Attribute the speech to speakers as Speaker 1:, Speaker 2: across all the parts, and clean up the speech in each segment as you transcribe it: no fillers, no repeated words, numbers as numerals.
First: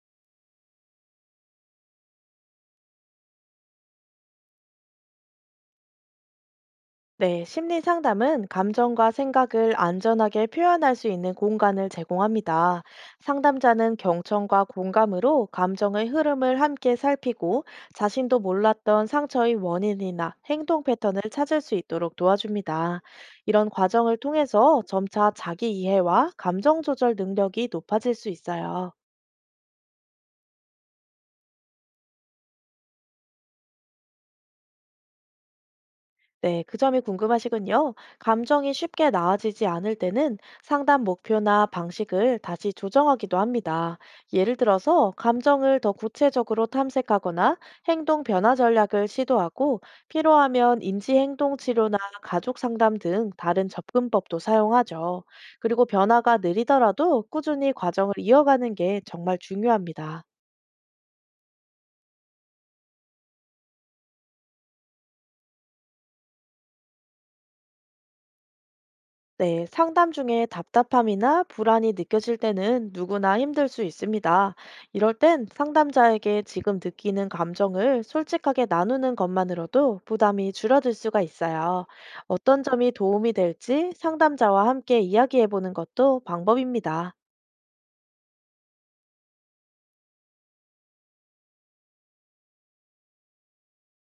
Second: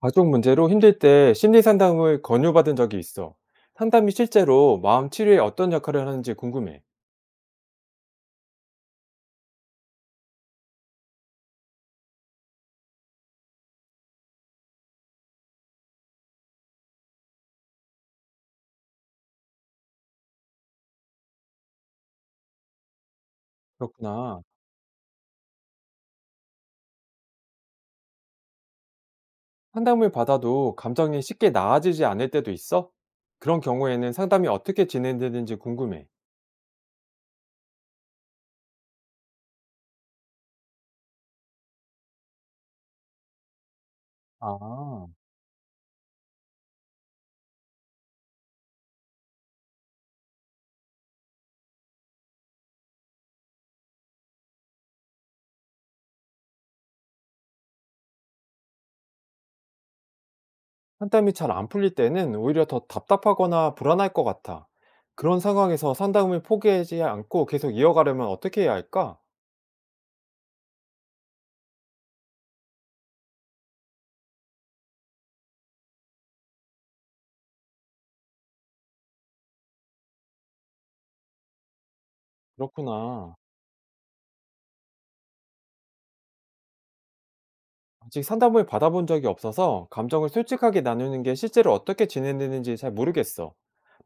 Speaker 1: 가족 문제로 힘들 때 심리 상담을 권유받은 적이 있어. 상담이 실제로 마음 치료에 어떤 역할을 하는지 궁금해.
Speaker 2: 네, 심리 상담은 감정과 생각을 안전하게 표현할 수 있는 공간을 제공합니다. 상담자는 경청과 공감으로 감정의 흐름을 함께 살피고 자신도 몰랐던 상처의 원인이나 행동 패턴을 찾을 수 있도록 도와줍니다. 이런 과정을
Speaker 1: 그렇구나.
Speaker 2: 통해서 점차 자기 이해와 감정 조절 능력이 높아질 수 있어요.
Speaker 1: 상담을 받아도 감정이 쉽게 나아지지 않을 때도 있어? 그런 경우에는 상담이 어떻게 진행되는지 궁금해.
Speaker 2: 네, 그 점이 궁금하시군요. 감정이 쉽게 나아지지 않을 때는 상담 목표나 방식을 다시 조정하기도 합니다. 예를
Speaker 1: 아,
Speaker 2: 들어서 감정을 더 구체적으로 탐색하거나 행동 변화 전략을 시도하고 필요하면 인지 행동 치료나 가족 상담 등 다른 접근법도 사용하죠. 그리고 변화가 느리더라도 꾸준히 과정을 이어가는 게 정말 중요합니다.
Speaker 1: 상담이 잘 안 풀릴 때는 오히려 더 답답하거나 불안할 것 같아. 그런 상황에서 상담을 포기하지 않고 계속 이어가려면 어떻게 해야 할까?
Speaker 2: 네, 상담 중에 답답함이나 불안이 느껴질 때는 누구나 힘들 수 있습니다. 이럴 땐 상담자에게 지금 느끼는 감정을 솔직하게 나누는 것만으로도 부담이 줄어들 수가 있어요. 어떤 점이 도움이
Speaker 1: 그렇구나.
Speaker 2: 될지 상담자와 함께 이야기해 보는 것도 방법입니다.
Speaker 1: 아직 상담을 받아본 적이 없어서 감정을 솔직하게 나누는 게 실제로 어떻게 진행되는지 잘 모르겠어.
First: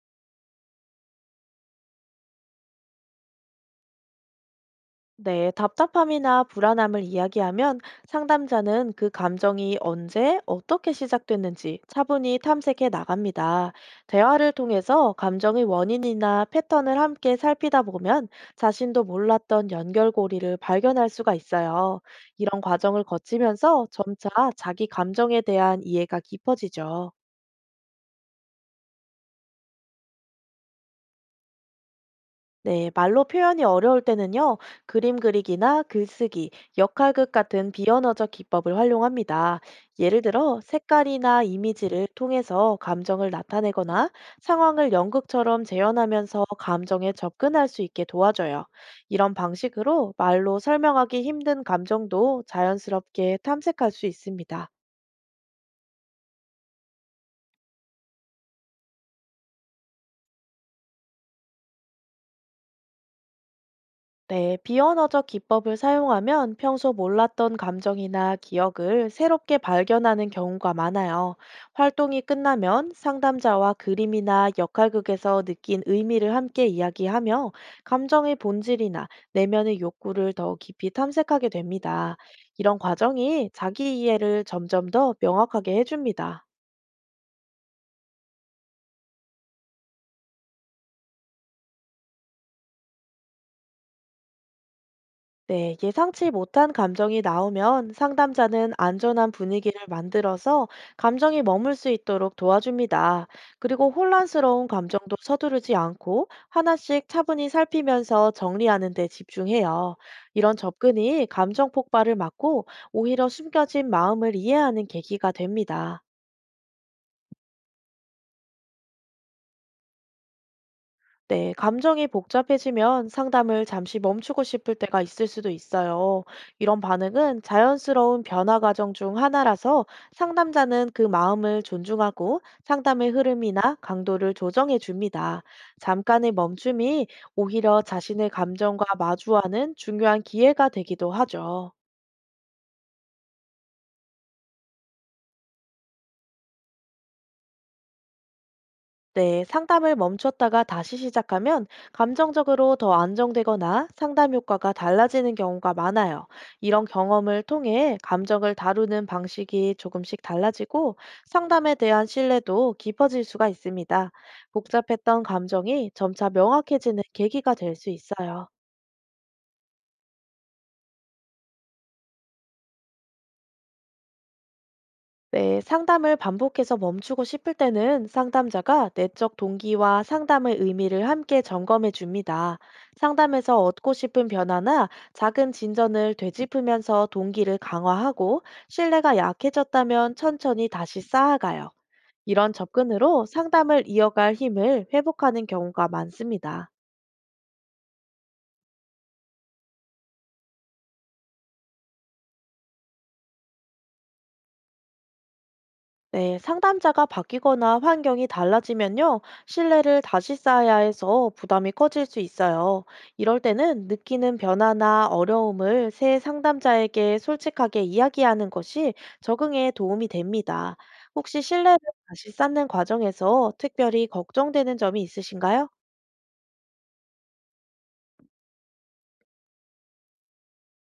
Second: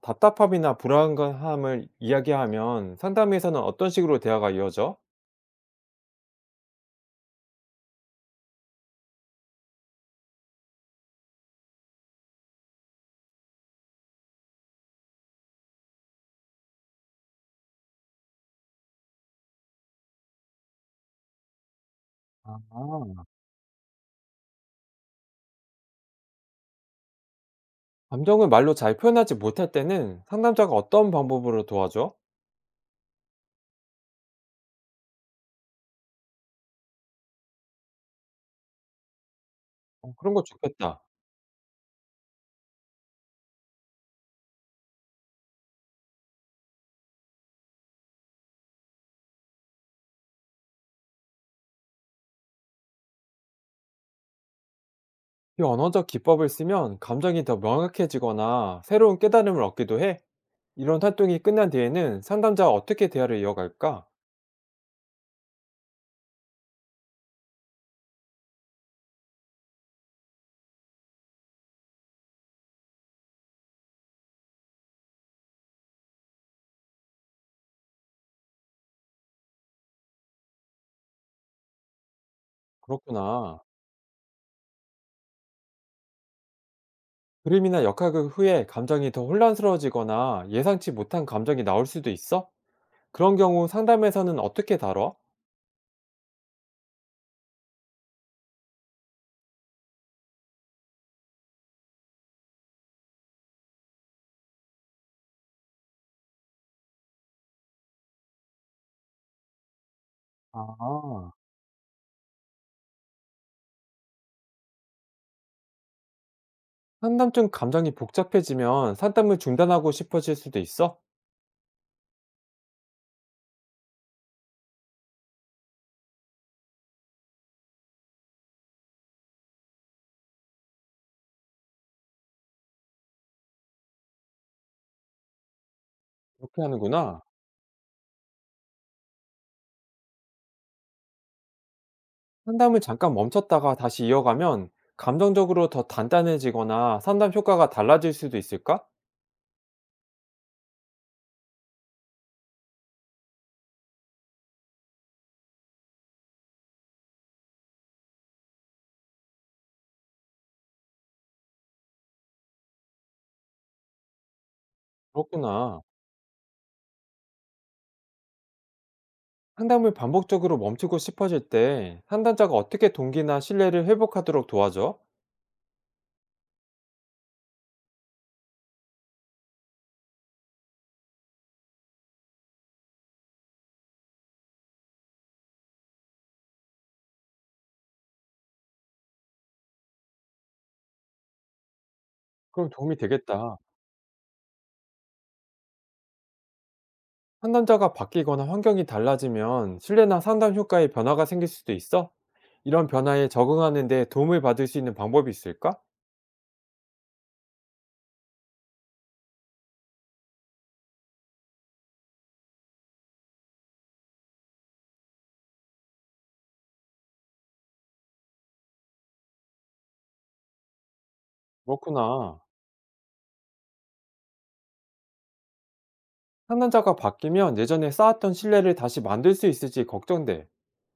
Speaker 1: 답답함이나 불안감을 이야기하면 상담에서는 어떤 식으로 대화가 이어져?
Speaker 2: 네, 답답함이나 불안함을 이야기하면 상담자는 그 감정이 언제, 어떻게 시작됐는지 차분히 탐색해 나갑니다. 대화를 통해서 감정의 원인이나 패턴을 함께 살피다 보면 자신도 몰랐던 연결고리를 발견할 수가 있어요. 이런 과정을
Speaker 1: 아,
Speaker 2: 거치면서 점차 자기 감정에 대한 이해가 깊어지죠.
Speaker 1: 감정을 말로 잘 표현하지 못할 때는 상담자가 어떤 방법으로 도와줘?
Speaker 2: 네, 말로 표현이 어려울 때는요, 그림 그리기나 글쓰기, 역할극 같은 비언어적 기법을 활용합니다.
Speaker 1: 어,
Speaker 2: 예를
Speaker 1: 그런 거
Speaker 2: 들어,
Speaker 1: 좋겠다.
Speaker 2: 색깔이나 이미지를 통해서 감정을 나타내거나 상황을 연극처럼 재현하면서 감정에 접근할 수 있게 도와줘요. 이런 방식으로 말로 설명하기 힘든 감정도 자연스럽게 탐색할 수 있습니다.
Speaker 1: 이 언어적 기법을 쓰면 감정이 더 명확해지거나 새로운 깨달음을 얻기도 해. 이런 활동이 끝난 뒤에는 상담자와 어떻게 대화를 이어갈까?
Speaker 2: 네, 비언어적 기법을 사용하면 평소 몰랐던 감정이나 기억을 새롭게 발견하는 경우가 많아요. 활동이 끝나면 상담자와 그림이나 역할극에서 느낀 의미를 함께 이야기하며 감정의 본질이나 내면의 욕구를 더 깊이 탐색하게 됩니다. 이런 과정이
Speaker 1: 그렇구나.
Speaker 2: 자기 이해를 점점 더 명확하게 해줍니다.
Speaker 1: 그림이나 역학극 후에 감정이 더 혼란스러워지거나 예상치 못한 감정이 나올 수도 있어? 그런 경우 상담에서는 어떻게 다뤄?
Speaker 2: 네, 예상치 못한 감정이 나오면 상담자는 안전한 분위기를 만들어서 감정이 머물 수 있도록 도와줍니다. 그리고 혼란스러운 감정도 서두르지 않고 하나씩 차분히 살피면서 정리하는 데 집중해요. 이런 접근이
Speaker 1: 아,
Speaker 2: 감정 폭발을 막고 오히려 숨겨진 마음을 이해하는 계기가 됩니다.
Speaker 1: 상담 중 감정이 복잡해지면 상담을 중단하고 싶어질 수도 있어?
Speaker 2: 네, 감정이 복잡해지면 상담을 잠시 멈추고 싶을 때가 있을 수도 있어요. 이런 반응은 자연스러운 변화 과정 중 하나라서 상담자는 그 마음을 존중하고 상담의 흐름이나 강도를 조정해 줍니다. 잠깐의
Speaker 1: 이렇게
Speaker 2: 멈춤이
Speaker 1: 하는구나.
Speaker 2: 오히려 자신의 감정과 마주하는 중요한 기회가 되기도 하죠.
Speaker 1: 상담을 잠깐 멈췄다가 다시 이어가면 감정적으로 더 단단해지거나 상담 효과가 달라질 수도 있을까?
Speaker 2: 네, 상담을 멈췄다가 다시 시작하면 감정적으로 더 안정되거나 상담 효과가 달라지는 경우가 많아요. 이런 경험을 통해 감정을 다루는 방식이 조금씩 달라지고 상담에 대한 신뢰도 깊어질 수가 있습니다. 복잡했던
Speaker 1: 그렇구나.
Speaker 2: 감정이 점차 명확해지는 계기가 될 수 있어요.
Speaker 1: 상담을 반복적으로 멈추고 싶어질 때 상담자가 어떻게 동기나 신뢰를 회복하도록 도와줘?
Speaker 2: 네, 상담을 반복해서 멈추고 싶을 때는 상담자가 내적 동기와 상담의 의미를 함께 점검해 줍니다. 상담에서 얻고 싶은 변화나 작은 진전을 되짚으면서 동기를 강화하고 신뢰가 약해졌다면 천천히 다시 쌓아가요. 이런
Speaker 1: 그럼 도움이
Speaker 2: 접근으로
Speaker 1: 되겠다.
Speaker 2: 상담을 이어갈 힘을 회복하는 경우가 많습니다.
Speaker 1: 상담자가 바뀌거나 환경이 달라지면 신뢰나 상담 효과에 변화가 생길 수도 있어? 이런 변화에 적응하는 데 도움을 받을 수 있는 방법이 있을까?
Speaker 2: 네, 상담자가 바뀌거나 환경이 달라지면요, 신뢰를 다시 쌓아야 해서 부담이 커질 수 있어요. 이럴 때는 느끼는 변화나 어려움을 새 상담자에게 솔직하게 이야기하는 것이 적응에 도움이 됩니다. 혹시 신뢰를 다시
Speaker 1: 그렇구나.
Speaker 2: 쌓는 과정에서 특별히 걱정되는 점이 있으신가요?
Speaker 1: 상담자가 바뀌면 예전에 쌓았던 신뢰를 다시 만들 수 있을지 걱정돼.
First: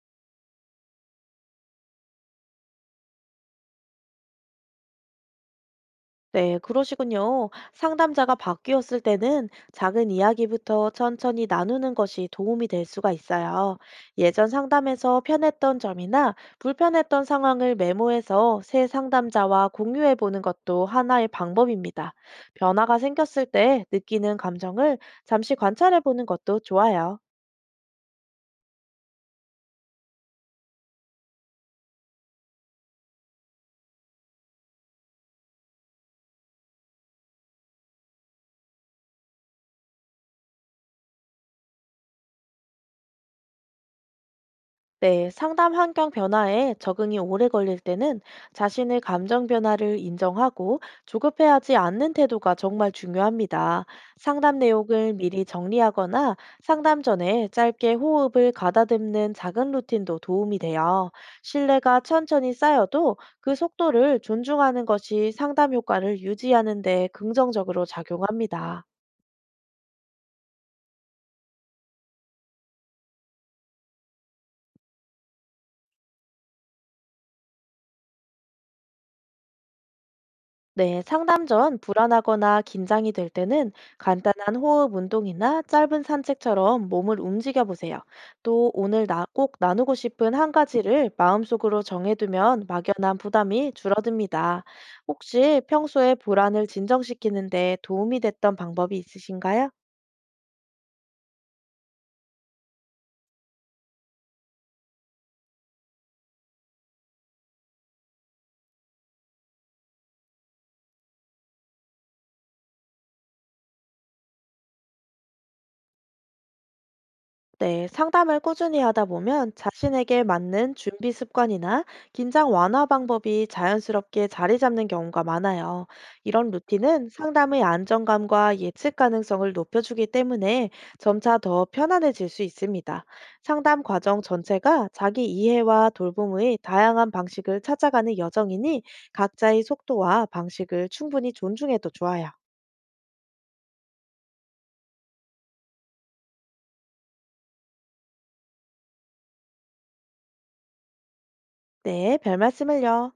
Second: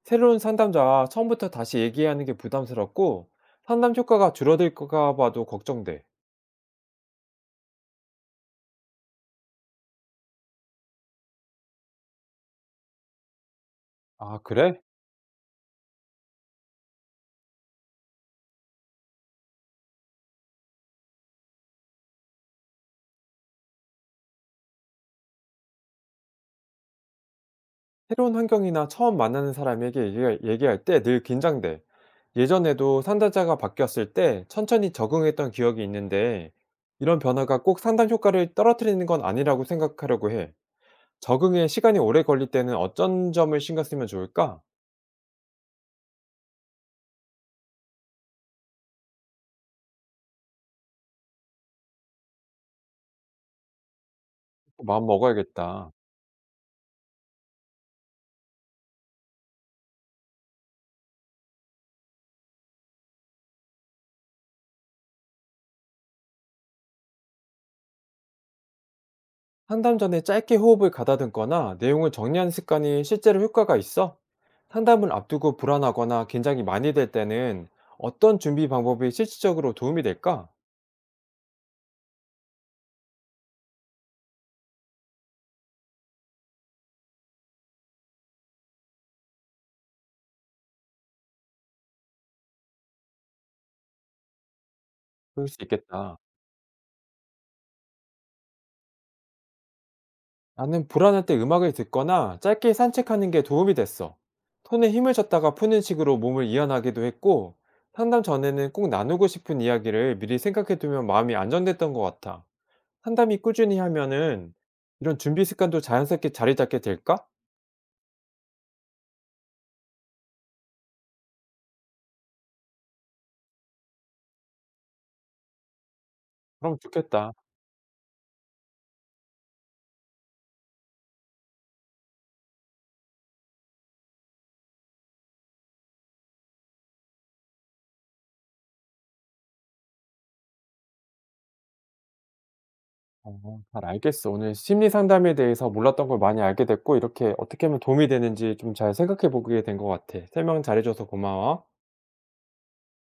Speaker 1: 새로운 상담자와 처음부터 다시 얘기하는 게 부담스럽고 상담 효과가 줄어들까 봐도 걱정돼.
Speaker 2: 네, 그러시군요. 상담자가 바뀌었을 때는 작은 이야기부터 천천히 나누는 것이 도움이 될 수가 있어요.
Speaker 1: 아,
Speaker 2: 예전
Speaker 1: 그래?
Speaker 2: 상담에서 편했던 점이나 불편했던 상황을 메모해서 새 상담자와 공유해 보는 것도 하나의 방법입니다. 변화가 생겼을 때 느끼는 감정을 잠시 관찰해 보는 것도 좋아요.
Speaker 1: 새로운 환경이나 처음 만나는 사람에게 얘기할 때 늘 긴장돼. 예전에도 상담자가 바뀌었을 때 천천히 적응했던 기억이 있는데 이런 변화가 꼭 상담 효과를 떨어뜨리는 건 아니라고 생각하려고 해. 적응에 시간이 오래 걸릴 때는 어떤 점을 신경 쓰면 좋을까?
Speaker 2: 네, 상담 환경 변화에 적응이 오래 걸릴 때는 자신의 감정 변화를 인정하고 조급해하지 않는 태도가 정말 중요합니다. 상담
Speaker 1: 마음
Speaker 2: 내용을 미리
Speaker 1: 먹어야겠다.
Speaker 2: 정리하거나 상담 전에 짧게 호흡을 가다듬는 작은 루틴도 도움이 돼요. 신뢰가 천천히 쌓여도 그 속도를 존중하는 것이 상담 효과를 유지하는 데 긍정적으로 작용합니다.
Speaker 1: 상담 전에 짧게 호흡을 가다듬거나 내용을 정리하는 습관이 실제로 효과가 있어? 상담을 앞두고 불안하거나 긴장이 많이 될 때는 어떤 준비 방법이 실질적으로 도움이 될까?
Speaker 2: 네, 상담 전 불안하거나 긴장이 될 때는 간단한 호흡 운동이나 짧은 산책처럼 몸을 움직여 보세요. 또 오늘 나 꼭 나누고 싶은 한 가지를 마음속으로 정해두면 막연한 부담이 줄어듭니다.
Speaker 1: 그럴 수
Speaker 2: 혹시 평소에
Speaker 1: 있겠다.
Speaker 2: 불안을 진정시키는데 도움이 됐던 방법이 있으신가요?
Speaker 1: 나는 불안할 때 음악을 듣거나 짧게 산책하는 게 도움이 됐어. 손에 힘을 줬다가 푸는 식으로 몸을 이완하기도 했고, 상담 전에는 꼭 나누고 싶은 이야기를 미리 생각해 두면 마음이 안정됐던 것 같아. 상담이 꾸준히 하면은 이런 준비 습관도 자연스럽게 자리 잡게 될까?
Speaker 2: 네, 상담을 꾸준히 하다 보면 자신에게 맞는 준비 습관이나 긴장 완화 방법이 자연스럽게 자리 잡는 경우가 많아요. 이런
Speaker 1: 그럼
Speaker 2: 루틴은
Speaker 1: 좋겠다.
Speaker 2: 상담의 안정감과 예측 가능성을 높여주기 때문에 점차 더 편안해질 수 있습니다. 상담 과정 전체가 자기 이해와 돌봄의 다양한 방식을 찾아가는 여정이니 각자의 속도와 방식을 충분히 존중해도 좋아요.
Speaker 1: 어, 잘 알겠어. 오늘 심리 상담에 대해서 몰랐던 걸 많이 알게 됐고, 이렇게 어떻게 하면 도움이 되는지 좀 잘 생각해 보게 된 것 같아. 설명 잘해줘서 고마워.
Speaker 2: 네, 별 말씀을요.